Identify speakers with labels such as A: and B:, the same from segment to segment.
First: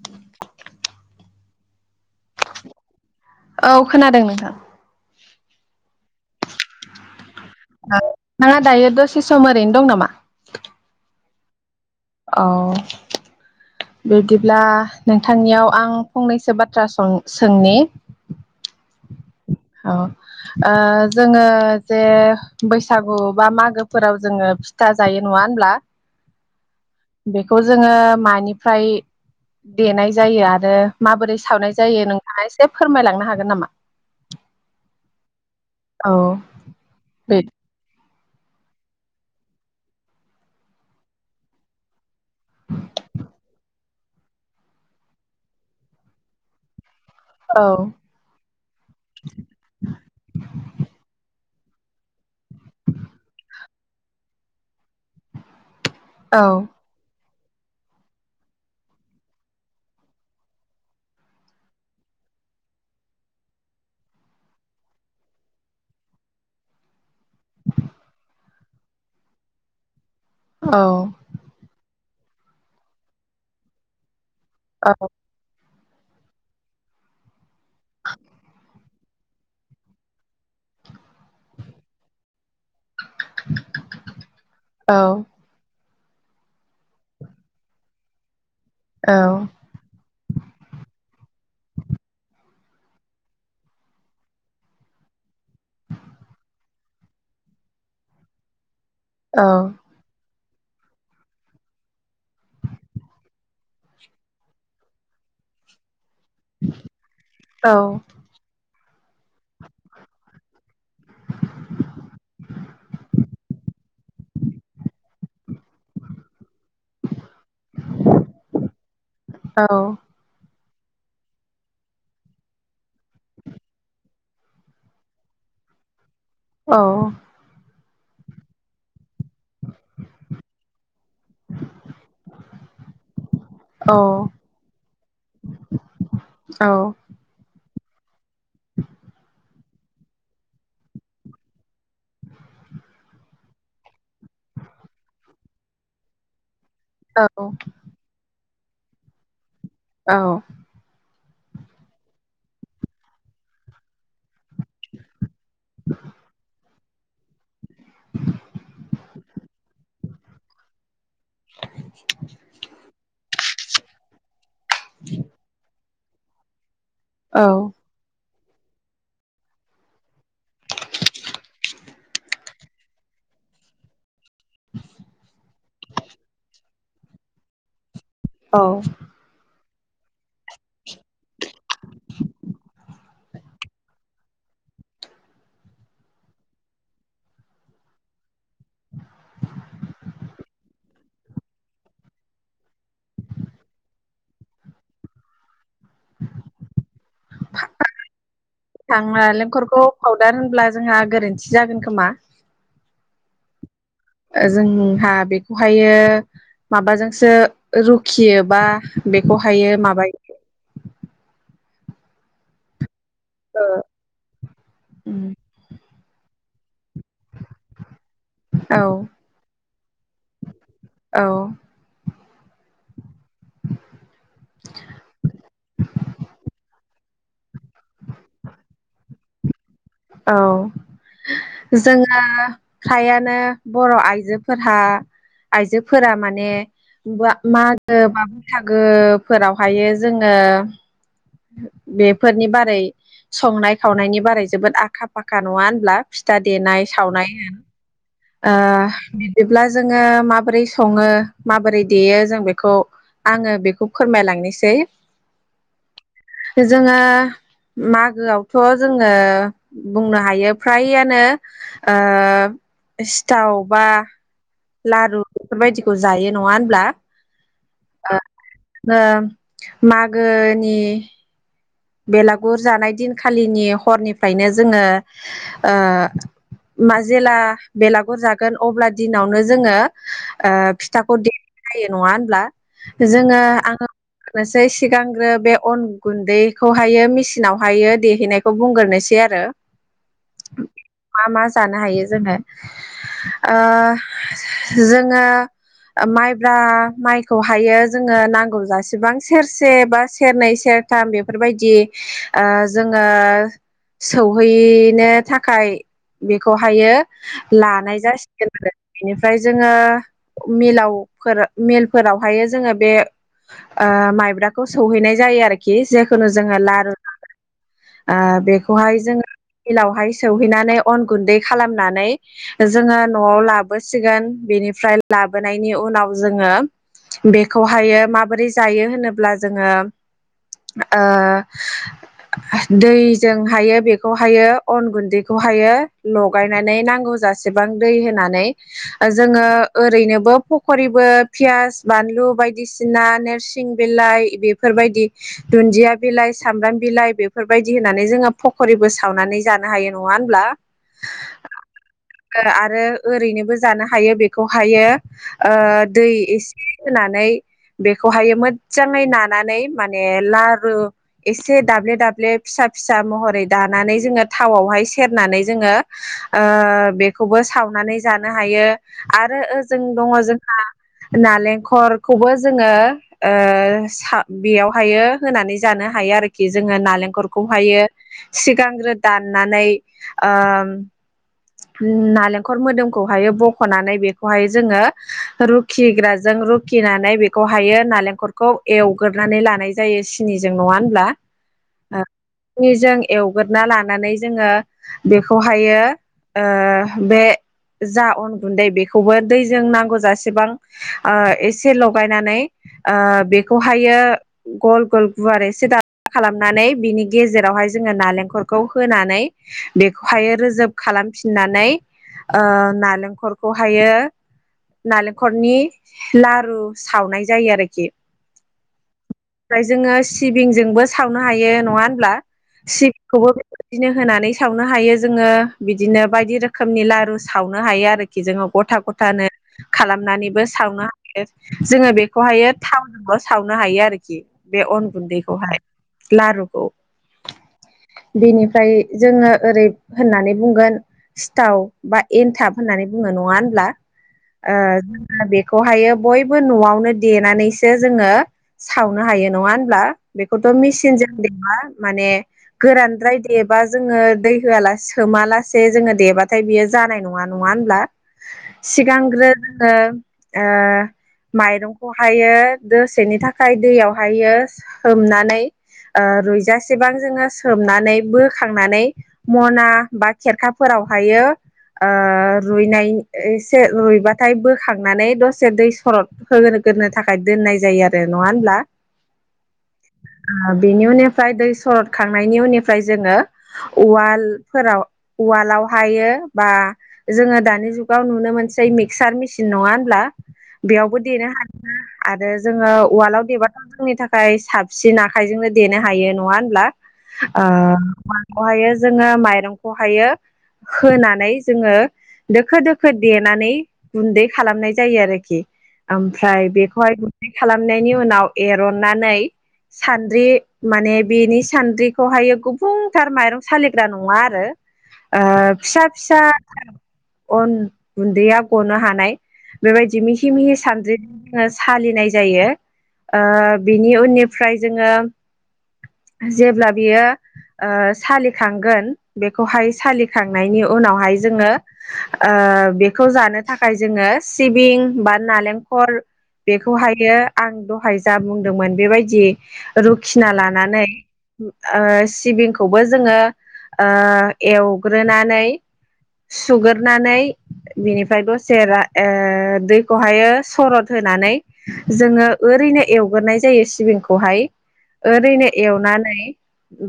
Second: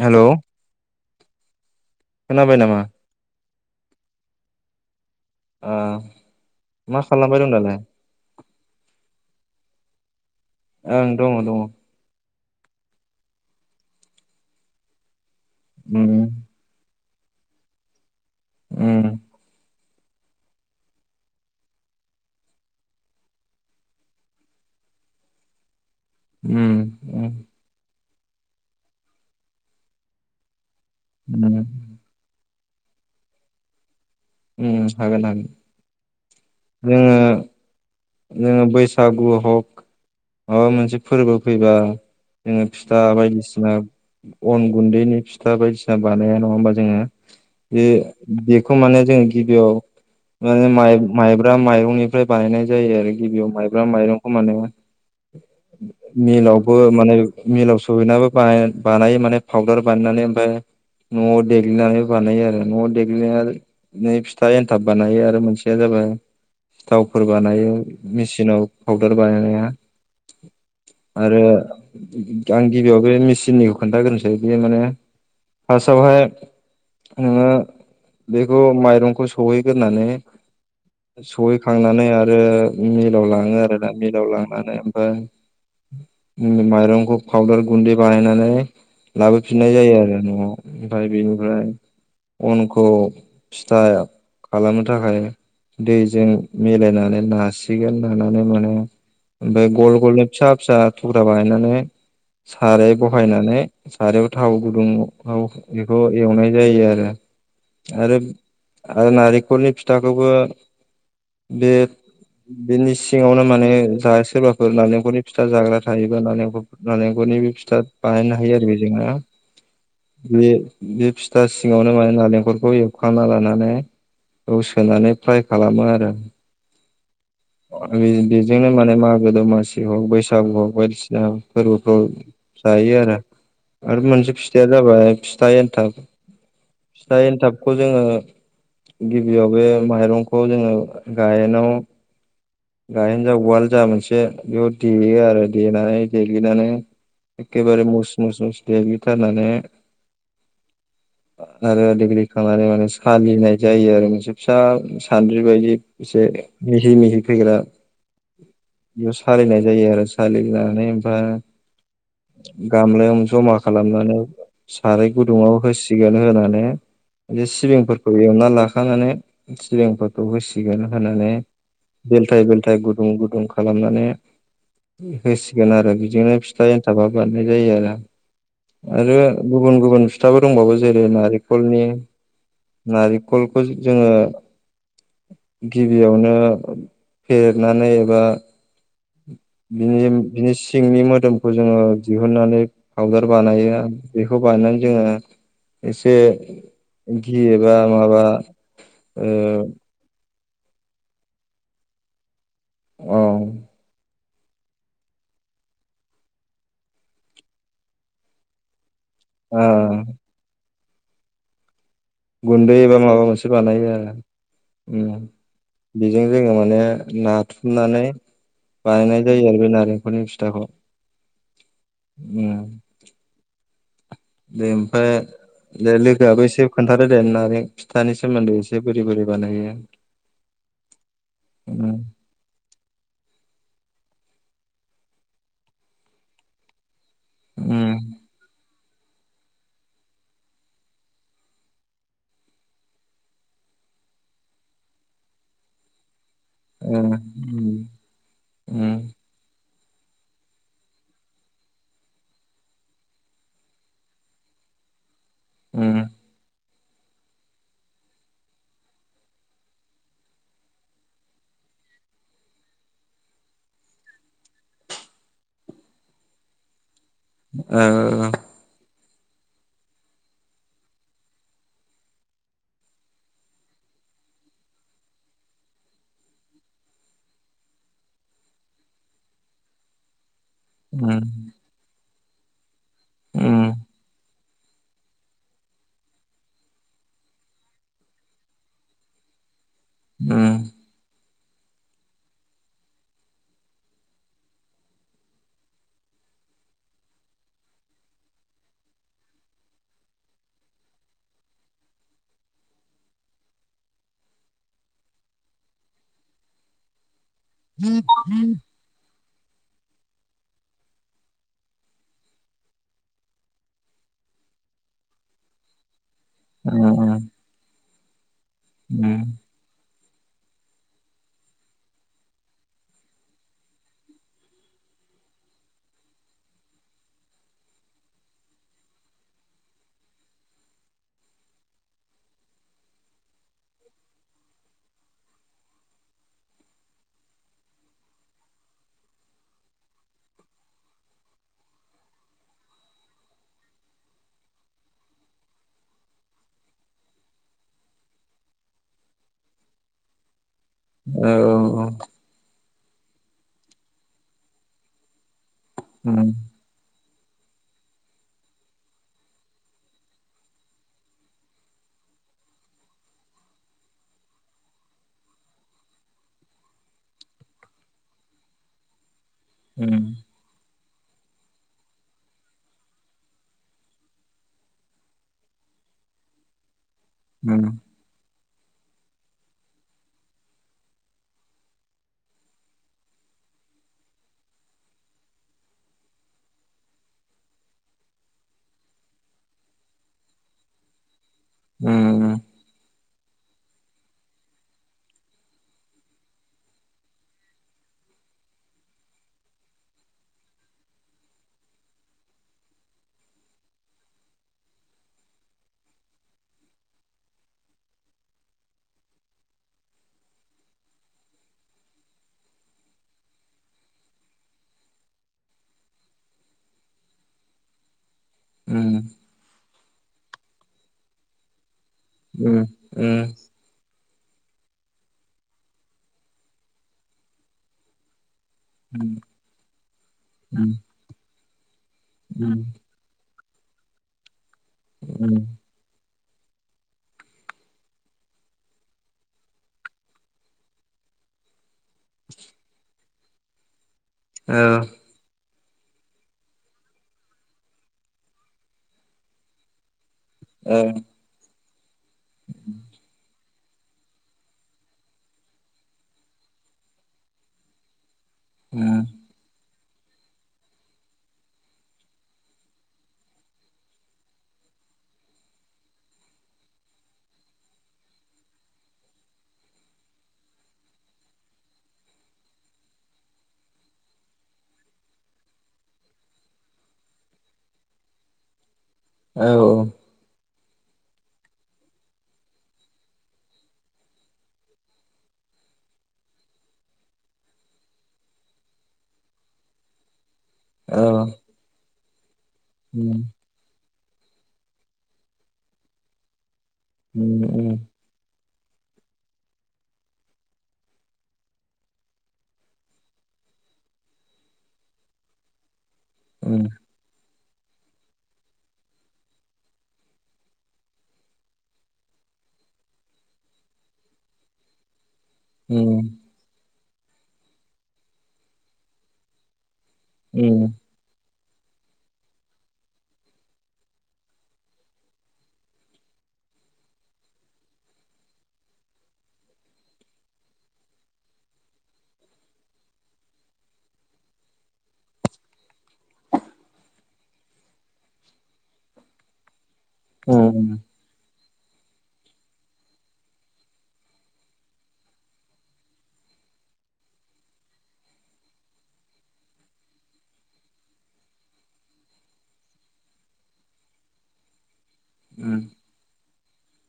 A: हेल'। खोनाबाय नामा?
B: औ खोनादों नोंथां
A: ओ मा खालाम
B: ओ नोंथाङा दायो दसे सम ओरैनो दं नामा?
A: ओं दङ दङ
B: औ बिदिब्ला नों थांनियाव आं
A: उम
B: फंनैसो बाथ्रा सों सोंनि
A: उम
B: ओ जोङो जे बैसागु बा मागोफोराव जोङो फिथा जायो नङा होमब्ला
A: उम उम
B: बेखौ जोङो मानिफ्राय देनाय जायो आरो माबोरै
A: उम
B: सावनाय जायो नोंथाङा ए से फोरमायलांनो हागोन नामा?
A: उम हागोन हागोन
B: औ
A: जोङो
B: बे
A: जोङो बैसागु हग माबा मोनसे फोरबो फैबा जोङो फिथा बायदिसिना अन गुन्दैनि फिथा बायदिसिना बानाया नङा होमबा जोङो
B: औ
A: बे बेखौ माने जोङो गिबियाव माने माइ माइ ब्रा माइरंनिफ्राय बानायनाय जायो आरो गिबियाव माइब्रा माइरंखौ माने
B: औ
A: मिलावबो माने मिलाव सहैनाबो बानायो माने फाउदार बानायनानै ओमफ्राय न'आव देग्लिनानै बानायो आरो न'आव देग्लिनानै फिथा एन्थाब बानायो आरो मोनसेया जाबाय सिथावफोर बानायो मेसिनाव फाउदार बायनाया
B: औ
A: आरो आं गिबियाव बे मिसिननिखौ खोनथाग्रोनि आरैबायदि माने फार्स्टआवहाय नोङो बेखौ माइरं खौ सहैग्रोरनानै सहैखांनानै आ रो मिलाव लाङो आरोना मिलाव लांनानै
B: औ
A: ओमफ्राय माइरंखौ फउदार गुन्दै बाहायनानै
B: औ
A: लाबोफिननाय जायो आरो न'आव ओमफ्राय बेनि ओमफ्राय अनखौ फिथा खालामनो थाखाय दैजों मिलायनानै नासिगोन नानानै माने
B: औ
A: बे गल गल फिसा फिसा थुख्रा बाहायनानै साराय बहायनानै सारायाव थाव गुदुं बेखौ एवनाय जायो आरो आरो आरो नारेंखलनि फिथाखौबो बे बिनि सिङावनो माने जा सोरबाफोर माने फिथख जाग्रा थायोबा नारेंखल निबो फिथा बानायनो हायो आरो बे जोंना बे बे फिथा सिङावनो माने नारेंखलखौ एवखांना लानानै औ सोनानै फ्राय खालामो आरो
B: औ
A: बेजोंनो माने मा दमासि हग बैसागु हग बायदिसिना फोरबोफ्राव जायो आरो
B: औ
A: आरो मोनसे फिथाइया जाबाय फिथा एनथाब
B: औ
A: फिथाइ एन्थाब खौ जोङो गिबियाव बे माइरंखौ जोङो गायेनाव गायेन जा उवाल जा मोनसे बेयाव देयो आरो देनानै देग्लिनानै
B: औ
A: एखेबारे मस मस मस देग्लिथारनानै
B: औ
A: ओ देग्लिखांनानै सालिनाय जायो आरो मोनसे फिसा सान्द्रि बायदि मिहि मिहि फैग्रा बेयाव सालिनाय जायो आरो सालिनानै ओमफ्राय गामलायाव जमा खालामनानै साराय गुदुङाव होसि सिगोन होनानै
B: औ
A: बे सिबिंफोरखौ एव ना लाखांनानै सिबिंफोरखौ होसि गोन होनानै बेलथाय बेलथाय गुदुं गुदुं खालामनानै [unintelligible] आरो बिदिनो फिथा एन्थाबा [unintelligible] जायो आरो
B: औ
A: आरो गुबुन गुबुन फिथाबफोर दंबावो जेरै नारेंखलनि नारेंखलखौ जोङो गिबियावनो फेेहेरनानै एबा बिनि [unintelligible] बिनि सिंनि मोदोमखौ जोङो दिहुननानै पउदार बानायो बेखौ बानायो जोङो। एसे गि एबा माबा ओ
B: दा होनब्ला जोंहा गोरोन्थि जागोन खोमा?
A: औ
B: जोंहा बेखौहायो माबाजोंसो रुखियोबा
A: ओ
B: बेखौहायो माबायो [inaudible]
A: गुन्दैबो माबा मोनसे बानायो आरो उम बेजों जोङो नो [unintelligible] नाथुमनानै
B: औ
A: बानायनाय जायो आरो बे नारेंखलनि फिथाखौ
B: औ
A: उम
B: [inaudible]
A: दे ओमफ्राय दे लोगोआबो एसे खोन्थादो दे मारै [unintelligible] फिथानि सोमोनदै एसे बोरै बोरै बानायो
B: औ
A: उम
B: जोङो फ्रायानो बर' आइजोफोरहा आइजोफोरा माने गवा [unintelligible] मा होनो
A: उम
B: बाबु थां गो फोरावहायो जोङो बेफोरनि बारै संनाय खावनायनि बारै जोबोद आख खा फाख नङा होनब्ला? फिथा देनाय
A: उम
B: सावनाय
A: उम
B: ओ
A: उम
B: बिदिब्ला जोङो माबोरै सङो माबोरै देयो जों बेखौ आङो बेखौ फोरमायलांनोसै
A: उम
B: जोङो मागोआवथ' जोङो बुंनो हायो फ्रायानो ओ सिथावबा लारु बेफोरबायदिखौ जायो नङा होनब्ला
A: औ
B: ओ मागोनि बेलागुर जानाय दिनखालिनि हरनिफ्रायनो जोङो ओ मा जेला बेलागुर जागोन अब्ला दिनावनो जोङो ओ फिथाखौ देनायजायो नङा ब्ला जोङो आङो एसे सिगांग्रो बे अन गुन्दै बेखौहायो मेसिनावहायो देहैनायखौ बुंगोरनोसै आरो।
A: उम
B: मा मा जानो हायो जोङो ओ जोङो माइब्रा माइखौहायो जोङो नांगौ जासेबां सेरसे बा सेरनै सेरथाम बे बेफोरबायदि ओ जोङो सौहैनो थाखाय बेखौहायो लानाय जासिगोन आरो बेनि ओमफ्राय जोङो मिलाव फोरो मिलफोरावहायो जोङो बे ओ माइब्राखौ सौहैनाय जायो आरोखि जे जोङो लारु आ बेखौहाय जोङो मिलावहाय सहैनानै अन गुन्दै खालामनानै जोङो न'आव लाबोसिगोन बेनिफ्राय लाबोनायनि उनाव जोङो बेखौहायो माबोरै जायो होनोब्ला जोङो ओ दैजोंहायो बेखौहायो अन गुन्दैखौहायो लगायनानै नांगौ जासेबां दै होनानै जोङो ओरैनोबो फखरिबो पियास बानलु बायदिसिना नोरसिं बिलाइ बेफोरबायदि दुन्दिया बिलाइ सामब्राम बिलाइ बेफोरबायदि होनानै जोङो फखरिबो सावनानै जानो हायो नङा होमब्ला?
A: औ औ।
B: आरो ओरैनोबो जानो हायो बेखौहायो। ओ दै एसे होनानै बेखौहायो मोदजाङै नानानै माने लारु एसे दाब्ले दाब्ले फिसा फिसा महरै दानानै जोङो थावआवहाय सेरनानै जोङो ओ बेखौबो सावनानै जानो हायो। आरो ओजों दङ जोंहा नालेंखरखौबो जोङो ओ साव बेयाव हायो होनानै जानो हायो आरोखि जोङो नालें खरखौ हायो। सिगांग्रो दाननानै ओ‌म नालेंखर मोदोमखौहायो बख'नानै बेखौहाय जोङो रुखिग्राजों रुखिनानै बेखौहायो नालेंखरखौ एवगोरनानै लानाय जायो सिनिजों नङा होनब्ला? [unintelligible] एवगोरना लानानै जोङो बेखौहायो ओ बे जा अन गुन्दै बेखौबो दैजों नांगौ जासेबां ओ एसे लगायनानै ओ बेखौहायो गल गल गुवार एसे दा खालामनानै बिनि गेजेरावहाय जोङो नालेंखरखौ होनानै बेखौहायो रोजोब खालाम फिननानै ओ नालेंखरखौहायो नालेंखरनि लारु सावनाय जायो आरोखि।
A: उम
B: ओमफ्राय जोङो सिबिंजोंबो सावनो हायो नङा होनब्ला सिबिंखौबो बेबायदिनो होनानै सावनो हायो जोङो बि बिदिनो बायदि रोखोमनि लारु सावनो हायो आरोखि जोङो गथा गथानो खालामनानैबो सावनो हायो जोङो बेखौहायो थावजोंबो सावनो हायो आरोखि। बे अन गुन्दैखौहाय। लारुखौ बेनिफ्राय जोङो ओरै होननानै बुंगोन। सिथाव। बा एनथाब होननानै। बुङो नङा होनब्ला। ओ जों दा बेख। खौहायो बयबो न'आवनो देनानैसो जोङो सावनो हायो नङा होनब्ला? बेखौथ' मेसिन जों देबा। माने गोरानद्राय देब। बा जोङो दै होआलास सोमाला। से जोङो देबाथाय बियो जानाय नङा नङा होनब्ला? सिगांग्रो जोङो। ओ माइरंखौहायो दसेनि थाखाय दैयावहायो सोमनानै ओ रुइजासेबां जोङो सोमनानै बोखांनानै मना बा। खेरखाफोरावहायो ओ रुइनाय एसे रुइबाथाय बोखांनानै दसे दै सरद होगोग्रोनो थाखाय दोननाय जायो आरो। नङा होमब्ला?
A: औ औ।
B: ओ बिनि उननिफ्राय दै सरद खांनायनि उननिफ्राय जोङो उवालफोराव। उवालाव हायो बा जोङो दानि जुगाव नुनो मोनसै मिक्सार मेसिन नङा होनब्ला? बेयावबो देनो हानायोना? आरो। जोङो उवालआव देबाथ' जोंनि थाखाय। ओमफ्राय साबसिन आखाइजोंनो देनो हायो नङा होनब्ला? ओ। बेहायो जोङो माइरंखौ हायो। होनानै जोङो दोखो दोखो देनानै गुन्दै खालामनाय जायो आरोखि। ओमफ्राय बेखौहाय गुनदै। खालामनायनि उनाव एरननानै सान्द्रि माने बेनि सान्द्रिखौहाय गुबुंथार माइरं सालिग्रा नङा आरो। ओ फिसा फिसा। अन गुन्दैया गनो हानाय। बेबायदि मिहि मिहि सानद्रि। जों सालिनाय जायो। ओ बिनि उननिफ्राय जोङो जेब्ला बियो ओ सालिखांगोन बे बेखौहाय सालिखांनायनि उनावहाय जोङो ओ बेखौ जानो थाखाय जोङो सिबिं बा नालेंखर बेखौहायो आं दहाय जा बुंदोंमोन बेबायदि रुखिना लानानै। ओ सिबिंखौबो जोङो ओ। एवग्रोनानै सुग्रोनानै बेनिफ्राय दसे रा‌ ओ दैखौहायो सरद होनानै जोङो ओरैनो एवग्रोनाय जायो सिबिंखौहाय। ओरैनो एवनानै।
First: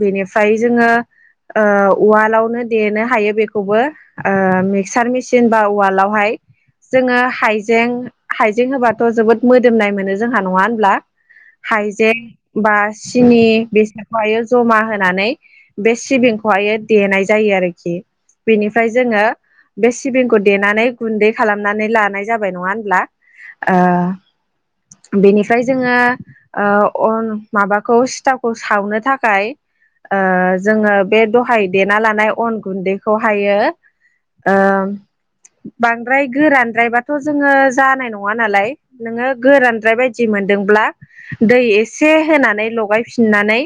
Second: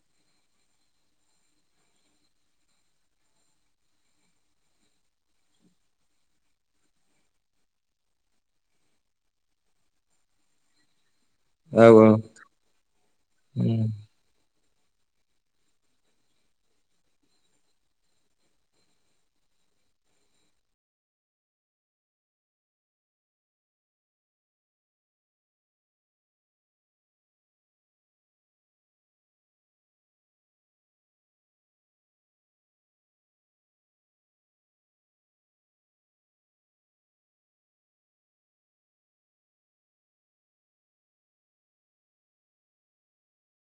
B: बेनिफ्राय जोङो ओ उवालावनो देनो हायो बेखौबो मिक्सार मेसिन बा उवालावहाय जोङो हाइजें हाइजें होबाथ' जोबोद मोदोमनाय मोनो जोंहा नङा होनोमब्ला हाइजें बा सिनि
A: औ
B: बेसोरखौहायो जमा होनानै बे सिबिंखौहायो देनाय जायो आरोखि बेनिफ्राय जोङो बे सिबिंखौ देनानै गुन्दै खालामनानै लानाय जाबाय नङा होनब्ला ओ बेनिफ्राय जोङो अन माबाखौ सिथावखौ सावनो थाखाय ओ जोङो बे दहाय देना लानाय अन गुन्दैखौहायो ओ बांद्राय गोरानद्रायबाथ' जोङो जानाय नङा नालाय नोङो गोरानद्राय बायदि मोनदोंब्ला दै एसे होनानै लगायफिननानै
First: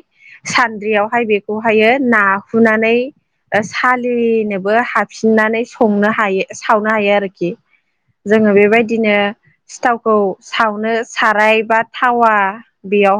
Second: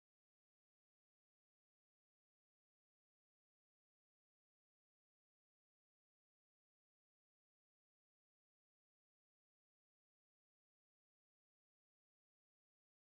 B: सान्द्रियावहाय बेखौहायो नाहुनानै सालिनोबो हाफिननानै संनो हायो सावनो हायो आरोखि जोङो बेबायदिनो सिथावखौ सावनो साराय बा थावा बेयावहाय